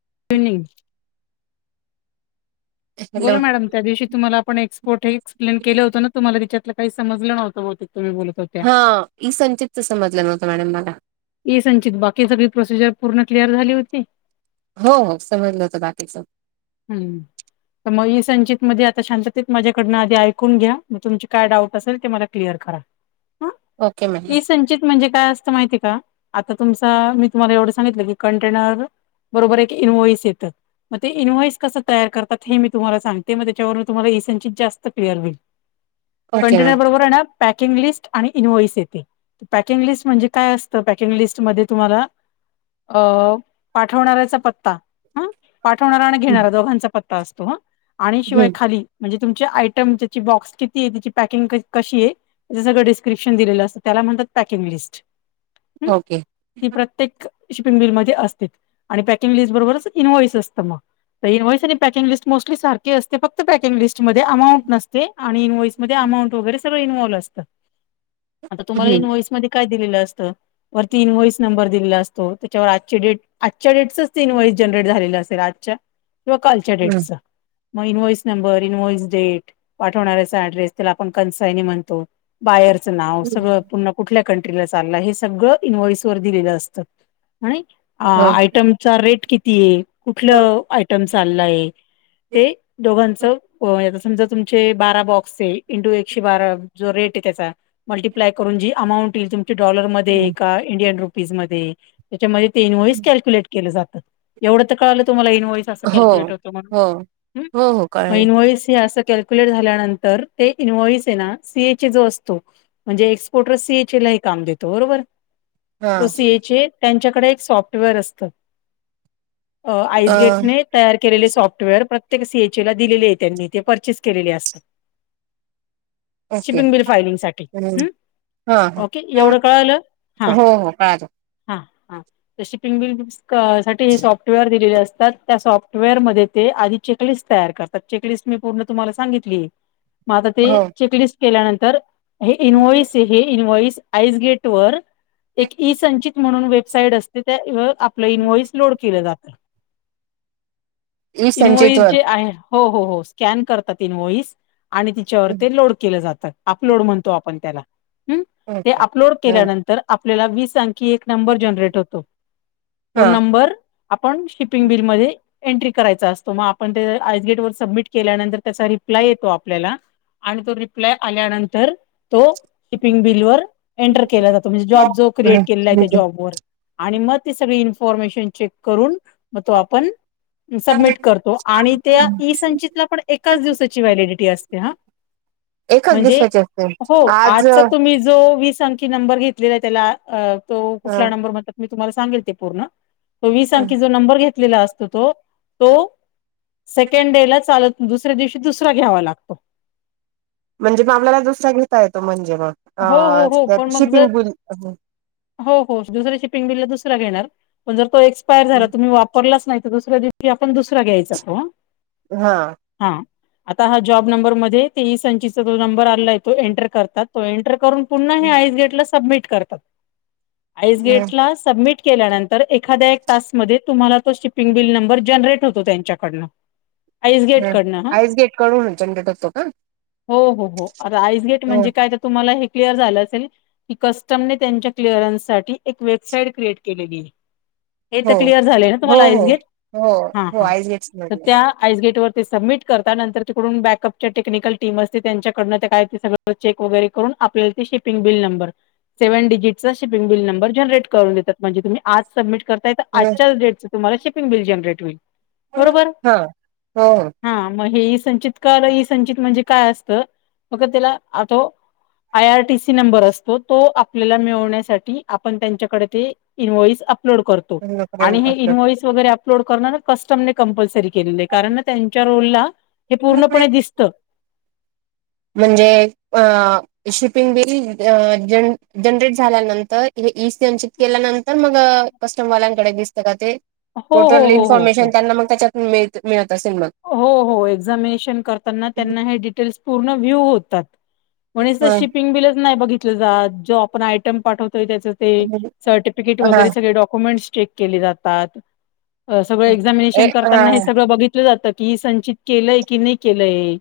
[unintelligible] Hello बोला madam त्या दिवशी तुमलाण एक्सपोर्ट हे एक्सप्लेन केलं होत ना तुम्हालािच्या काही समज नवतं ब ते हा इ संचितच समजलं नव्हतं मॅडम मला ये संचित बाकी सगळी प्रोसिजर पूर्ण क्लिअर झाली होती हो हो समजलं होत बाकीच हम्म तर मग ई संचित मध्ये आता शांततेत माझ्याकडनं आधी ऐकून घ्या मग तुमची काय डाट असेल ते मला क्लिअर करा ह ओके मॅडम इ संंचित म्हणजे काय असतं माहिती का आता तुमच मी तुम्हाला एवढं सांगितलं की कंटेनर बरोबर एक इन्वोइस येतं मग ते इन्व्हॉइस कस तयार करतात हे मी तुम्हाला सांगते मग त्याच्यावर मी तुम्हाला इसनचीित जास्त क्लिअर होईल ओके कंटेनर मॅडम बरोबर आहे ना पॅकिंग लिस्ट आणि इन्व्हॉइस येते पॅकिंग लिस्ट म्हणजे काय असत तर पॅकिंग लिस्टमध्ये तुम्हाला पाठवणारचा पत्ता ह पाठवणारा आणि हं घेणार दोघांचा पत्ता असतो आणि शिवाय हं खाली म्हणजे तुमचे आयटम, त्याची बॉक्स किती आहे, त्याची पॅकिंग कशी आहे त्या सगळ डिस्क्रिप्शन दिलेलं असतं. त्याला पण पॅकिंग लिस्ट. ओके ही प्रत्येक शिपिंग बिल मध्ये असते आणि पॅकिंग लिस्ट बरोबरच इनवॉइस असतं मग तर इंवाईस आणि पॅकिंग लिस्ट मोस्टली सारखी असते फक्त पॅकिंग लिस्ट मध्ये अमाऊंट नसते. आणि इन्व्हइसमध्येध्ये अमाऊंट वगैरे सगळं इन्वॉल्व असतं. आता तुम्हाला हं इनवॉइस मध्ये काय दिलेलं असतं वरती इनव्हॉइस नंबर दिलेला असतो त्याच्यावर आज डेट आजच्या डेटसच ते इनव्हॉइस जनरेट झाले असेल किवा कालच्या हं डेट मग इन्व्हइस नंबर इनव्हॉइस डेट पाठवणा्याचा ऍड्रेस त्याला आपण कनसायनी म्हणतो बाय व सळ कुठल्या कंट्रीला चाल हे सगळं इ्वइस व दिलेलं असतं आणि आयटमचा रेट किती आहे हो कुठलं आयटम चाललाय ते दोघां समजा तुम बारा बॉक्स इंू एकशे बारा जो रेट त्याचाप अपलाय करून जी अमाऊंटईल तम डॉरमध्ये इि रु त्या कु जात एवढं तर काळलं तुम्हाला इनव्हॉइस असं हो कॅल्क्युलेट होतं हो म्हणून हो हो मग कळेल इनव्हॉइस ही अस क झाल्यानंतर इन्वई सना सीए जो असतो म्हणजे एक्सपोर्टर सीए ला काम देतो बरोबर. हा सीए त्यांच्याकडे एक सॉफ्टवेअर असत. अ अ आईसगेटने तयार केलेले सॉफ्टवेअर प्रत्येक सीएचए ला दिलेले आहे त्यांनी ते परचेस केलेले असत. ओके शिपिंग बिल फायलिंग साठी. हं हा ओके हा कळलं हा हो हो कळालं हा. ह शीपिंग साठी हे सॉफ्टवेअर दिलेले असतात त्या सॉफ्टवेअर म ते आधी चेकलिस्ट तयार करतात चेकलिस्ट मी पूर्ण तुम्हाला सांगितली. मग आता ते हो चेकलिस्ट केल्यानंतर हे इनव्हॉइस हे इनव्हॉइस आईस गेट पर- एक ई संंचित म्हणून वेबसाईट असते त्या आपलं इन्व्हॉइस लोड केलं जातं. ई संचित इन्व्हाईस वर जे, हो हो स्कॅन करतात इन्व्हाईस. आणि तिच्यावर ते लोड केलं जातं अपलोड म्हणतो आपण त्याला. ह् ते का. अपलोड हा केल्यानंतर आपल्याला वीस अंकी एक नंबर जनरेट होतो. तो हा. नंबर आपण शिपिंग बिल म एन्ट्री करायचा असतो. मग आपण ते आइस गेट वर सबमिट केल्या नंतर त्याचा रिप्लाय येतो आपल्याला. आणि तो रिप्लाय आल्यानंतर तो शिपिंग बिल वर एंटर केला जातो म्हणजे जॉब जो क्रिएट केला आहे त्या जॉब वर आणि मग ते सगळी इन्फॉर्मेशन चेक करून मग तो आपण सबमिट करतो आणि त्या ई संंचितला पण एकाच दिवसाची व्हॅलिडिटी असते हा. एकच म्हणजे दिवसाची असते हो आज आजचा अ तुम्ही जो वीस की नंबर घेतलेला त्याला तो कुठला नंबर म्हणतात मी तुम्हाला सांगेल ते पूर्ण. तो वीस अंकी जो नंबर घेतलेला असतो तो तो सेकंड डे ला चालत दुसऱ्या दिवशी दुसरा घ्यावा लागतो. म्हणजे मग आपल्याला दुसरा घेता येतो म्हणजे. हो हो हो पण मग जर शिपिंग बिल [unintelligible] हो दुसऱ्या शिपिंग बिल ला दुसरा घेणार. पण तो जर एक्सपायर झाला तुम्ही वापरला च नाही दुसऱ्या दिवशी आपण दुसरा घ्यायचा. हा. हा आता हा जॉब नंबर मध्ये ते ई संचितचा जो नंबर आला आहे, तो एंटर करतात तो एंटर करून. पुन्हा हे आइसगेट सबमिट कर पण आय एस बी एट ला सबमिट केल्यानंतर ए एखाद्या एक तासमध्ये तुम्हाला तो शिपिंग बिल नंबर जनरेट होतो त्यांच्याकडन. ह आइसगेट कडून जनरेट होतो का? हो हो हो आता आईस गेट हो म्हणजे काय तुम्हाला हे क्लअर झाल असेल की कस्टमने त्यांच्या क्लिअरनसाठी वेबसाईट क्रिएट केलेली आहे हे तर हो क्लिअर झाले ना हो तुम्हाला हो आईसगेट हो ह हो हा आईस गेट्स तर, मधन त्या आईसगेट वर ते सबमिट करता नंतर, तिकडून बॅकअप टेक्निकल टीम असते, त्यांच्याकडनं ते काय ते सगंळ चेक वगैरे. आपल्या shipping bill number. Seven digit shipping bill number generate करून देतात, म्हणजे तुम्ही आज सबमिट. करताय आजच्या डेटचं तुमला शिपिंग बिल जनरेट होईल. बरोबर. हा हो हो हा मग हे. संचित का आल ई संचित म्हणजे, काय असतं बघ त्याला तो आय आरटीसी नंबर असतो, तो आपल्याला मिळवण्यासाठी आपण त्यांच्याकडे. ते इन्व्हाईज अपलोड करतो आणि हे आपलं इन्व्हाईज वगैरे अपलोड करणार ना कस्टम न कपल्सरी केलेल कारण त्यांच्या रोल ला हे पूर्ण पणे दिसत. म्हणजे शपिंग बिल जनरेट झाल्यानंतर इ संचित केल्यानंतर मग कस्टमवाल्यांकडे दिसत का ते हो हो टोटल हो हो हो इन्फॉर्मेशन त्यांना मग त्याच्यातुन मिळ मिळत असेल मग. हो हो एक्झामिनेशन करताना त्यांना हे डिटेल्स पूर्ण व्ह्यू होतात. कोणी जर हा शिपिंग बिलच नाही बघितलं जात जो आपण आयटम पाठवत. तरी त्याचे ते सर्टिफिकेट हा वगैर सगळे डॉक्युमेंट्स चेक केले जातात. सगळं ए एक्झामिनेशन हा करताना हे सगळं बघितलं जातं की संचित केलंय की नाही केलंय.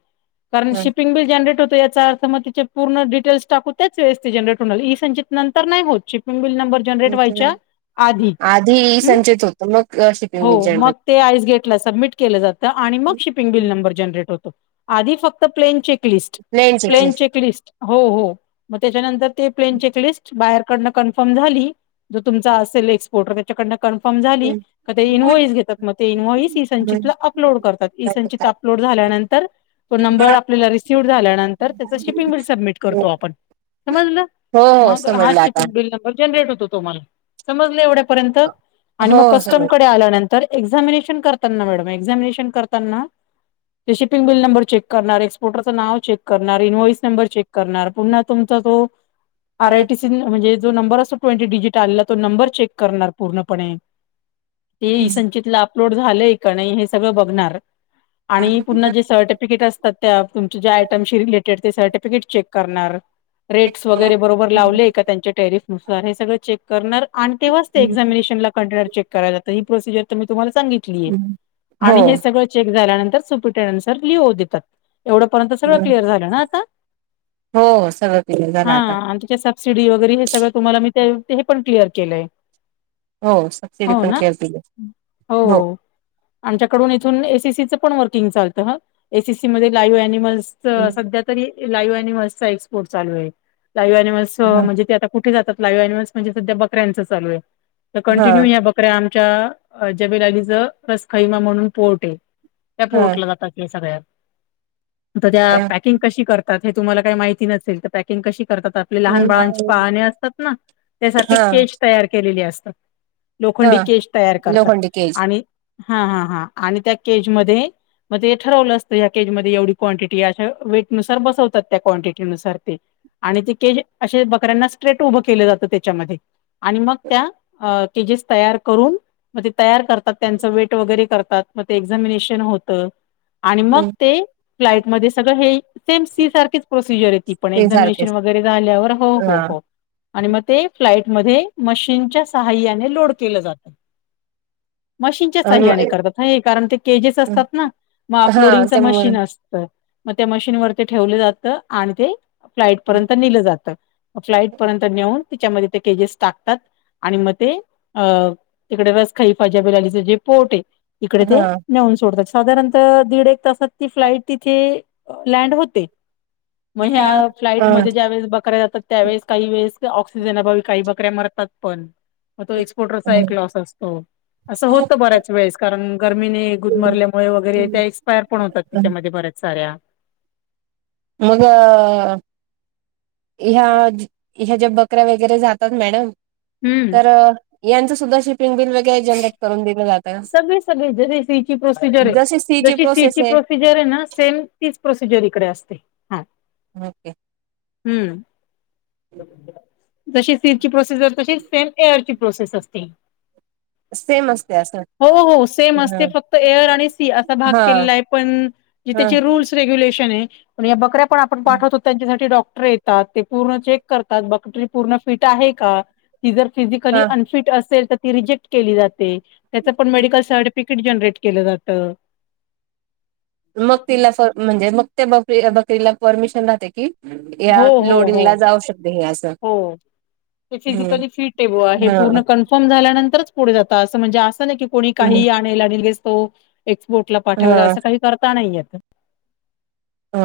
कारण शिपिंग बि जनरेट होत याचा अर्थ मग तिचे पूर्ण डिटेल्स टाकु त्याच व्यवस्थित जनरेट होणार इसंचित नंतर नाही होत श गुगल नंबर जनरेट व्हायचा. आधी आधी संचेत होत मग हो शिपिंग जनरल मग ते आईस गेटला सबमिट केलं जातं. आणि मग शिपिंग बिल नंबर जनरेट होतो आधी फक्त प्लेन चेक लिस्ट प्लेन शिकले. प्लेनचेक लिस्ट हो हो मग त्याच्यानंतर ते प्लेन चेकलिस्ट बाहेरकडनं कन्फर्म झाली जो तुमचा असेल एक्सपोर्टर त्यांच्याकडून कन्फर्म झाली की ते इन्व्हाईस घेतात मंग ते इसंचितला अपलोड अपलोड करतात ई संचित अपलोड झाल्यानंतर तो नंबर आपल्याला रिसिव झाल्यानंतर त्याच शिपिंग बिल सबमिट हो करतो आपण समजलं. हो मग हा समजलं आता शिपिंग बिल नंबर जनरेट होतो. समजलं एवढंपर्यंत हो आणि मग हो कस्टम समजलं. कडे आल्यानंतर एक्झामिनेशन करताना मॅडम एक्झामिनेशन करताना ते शिपिंग बिल नंबर चेक करणारे एकस्पोर्टरचं नाव चेक करणार इन्वस नंबर चेक करणार पुन्हा तुमचा तो आर आयटीसी म्हणजे जो नंबर असो ट्वेंटी डिजिट आलेला तो नंबर चेक करणार. पूर्णपणे ते इसंचितला अपलोड झालंय का नाही हे सगळं बघणार. [inaudible] आणि पुन्हा जे सर्टिफिकेट असतात त्या तुमच्या ज्या आयटमशी रिलेटेड ते सर्टिफिकेट चेक करणार. रेट्स वगैरे बरोबर लावलेय का त्यांच्या टेरिफ नुसार हे सगळं चेक करणार आणि तेव्हाचते एक्झामिनेशनला कंटेनर चेक करायला जातं ही प्रोसिजर तर मी तुम्हाला सांगितली आहे हो आणि हे सगळं चेक झाल्यानंतर सुपीटेड अन्सर लिओ देतात एवढंपर्यंत सगळं हो क्लिअर झालं ना आता हो सगळं क्लियर झालं आता सीडी वगैरे हे सगळं तुम्हाला मी पण क्लिअर केलंय हो सबसिडी हो पण ना? के दि हो आमच्याकडून इथून एसीसीचं पण वर्किंग चालत हा एसीसी मध्ये लाईव्ह अनिमल् सध्या तरी लाईव्ह ॲनिमल चा एक्सपोर्ट चालू आहे लाईव्ह अनिमल्स हो. म्हणजे ते आ ते कुठे जात लाईव्ह अनिमल्स म्हणजे सध्या बकऱ्यांच चालू आहे तर हा कंटिन्यूया बकऱ्या आमच्या जबेलालीच रसखैमा म्हणून पोर्ट आहे त्या हा पोटला जातात ते सगळ्या. तर त्या हा पॅकिंग कशी करतात हे तुम्हाला काही माहिती नसेल तर पॅकिंग कशी करतात आपले लहान बाळांची असतात ना त्यासारखी केच तयार केलेली असतात. हा लोखंडी केज तयार करतात लोखंडी केज आणि हा, हा, हा आणि त्या केजमध्ये मग ते ठरवलं असत या केजमध्ये एवढी क्वांटिटी अशा वेटनुसार बसवतात त्या क्वांटिटी नुसार ते. आणि ते केश असे बकऱ्यांना स्ट्रेट उभं केलं जातं त्याच्यामध्ये. आणि मग त्या केजेस तयार करून मग ते तयार करतात त्यांच वेट वगैरे एक्झामिनेशन होत आणि मग हम्म. ते फ्लाईटमध्ये सगळं हे सेम सी सारखीच प्रोसिजर आहे ती पण ते एक्झामिनेशन सारखेच वगैरे झाल्यावर हो हा हो हो आणि मग ते फ्लाइट मध्ये मशीनच्या सहाय्याने लोड केलं जातं मशी स हा नाही ते करतात कारण ते केजेस असतात ना मग हा अपलोडिंगच हा मशीन असतं मग त्या मशीनवर ते ठेवलं जात आणि ते फ्लाईट पर्यंत नेलं जातं फ्लाइट पर्यंत नेऊन त्याच्यामध्ये ते केजेस टाकतात आणि मग ते तिकडे रस खाई फजाबि पोर्ट आहे इकडे ते नेऊन सोडतात साधारणत दीड एक तास फ्लाईट तिथे लँड होते मग ह्या फ्लाटमध्ये ज्या वेळेस बकऱ्या जातात त्यावेळेस काही वेळेस ऑस सीजन अभावी काही बकऱ्या मरतात पण तो एस्पॉटरचा एक लॉस असतो अस बऱ्याच वेळेस कारण गरमीने गुदमरल्यामुळे वगैरे त्या एक्सपायर पण होतात त्याच्यामध्ये बऱ्याच साऱ्या मग ह्या ह्या ज्या बकऱ्या वगैरे जातात मॅडम हम्म तर यांचं सुद्धा शिपिंग बिल वगैरे जनरेट करून दिल तुम्ही? सगळे, सगळे जशी इसिची प्रोसिजर आहे. जसे सी ची जशी प्रोसेस सिची आहे प्रोसिजर आहे ना सेम तीच प्रोसिजर इकडे असते हा. ओके हम्म जशी सीटची प्रोसिजर तशी सेम एअर प्रोसेस अस असते. सेम असते. असं हो, हो हा सेमते फक्त एर आणि सी असा भाग हा केलेला आहे पण हा त्याचे रूल्स [inaudible] पण या बकऱ्या पण आपण पाठवतो त्यांच्यासाठी डॉक्ट टर येतात ते पूर्ण चेक करतात बकरी पूर्ण फिट आहे का? ती जर फिजिकली हा अनफिट असेल तर ती रिजेक्ट केली जाते. त्याच पण मेडिकल सर्टिफिकेट जनरेट केलं जात. मग तिला म्हणजे मग ते बकरी बकरीला परमिशन राहते की हि हो यात हो लोडिंग हो ला जाऊ शकते ह्यात. हो ती फिजिकली फिट आहे पूर्ण हा कन्फर्म झाल्यानंतरच पुढे जात असं म्हणजे असं नाही की कोणी काही आणेल आणि लगेच तो. एक्सपोटला पाठवला हा असं काही करता नाहीयेत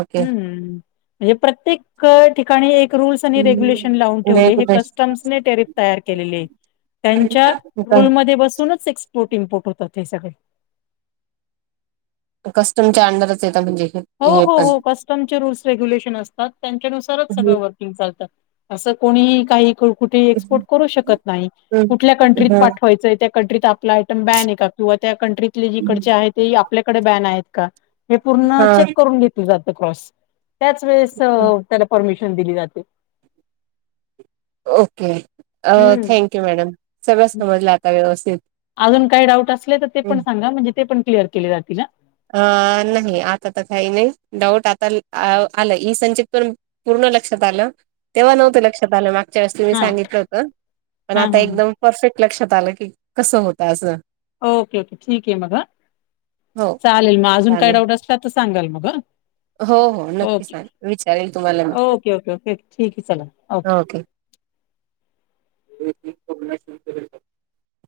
ओके म्हणजे प्रत्येक ठिकाणी एक रूल्स आणि रेगुलेशन लावुन लय ठेवले हे गुड आहे कस्टम्स ने ट्रॅरेट तयार केलेले. त्यांच्या रूलमध्ये बसूनच पोटीन पोट होतात हे सगळे. कस्टमच्या अंडरच येत म्हणजे. हो, हे हो, पण हो कस्टमचे रूल्स रेग्युलेशन असतात त्यांच्यानुसारच सगळं वर्किंग चालतात. असं कोणी काही कुठे एक्सपोर्ट करू शकत नाही कुठल्या कंट्रीत ह पाठवायचंय त्या कंट्रीत आपला आयटम बॅन आहे का किंवा त्या कंट्रीतले जीकडचे आहे ते आपल्याकडे बॅन आहेत का. हे पूर्ण हा चेक जातो क्रॉस त्याच वेळेस त्याला परमिशन दिली जाते. ओके हम्म थँक्यू मॅडम सगळ्या समजला आता व्यवस्थित. अजून काय डाऊट असले तर ते पण सांगा म्हणजे ते पण क्लिअर केले जातील हा. अ नाही आता तर काही नाही डाऊट आता आलं इ संचित पण पूर्ण.. लक्षात आलं. तेव्हा नव्हतं लक्षात आलं मागच्या वेळे मी हा सांगितलं होत पण हा आता हा हा. एकदम परफेक्ट... लक्षात आलं की कसं होतं असं. ओके ओके ठीक आहे मग हं, चाल हो चालेल म अजून काय चालेल डाऊट असला तर सांगाल मग. हो हो नक्की ओके, सांग विचारेल तुम्हाला मी ओके, ओके, ओकेओ ठीक आहे चला ओके. ततत [inaudible] णणण [inaudible]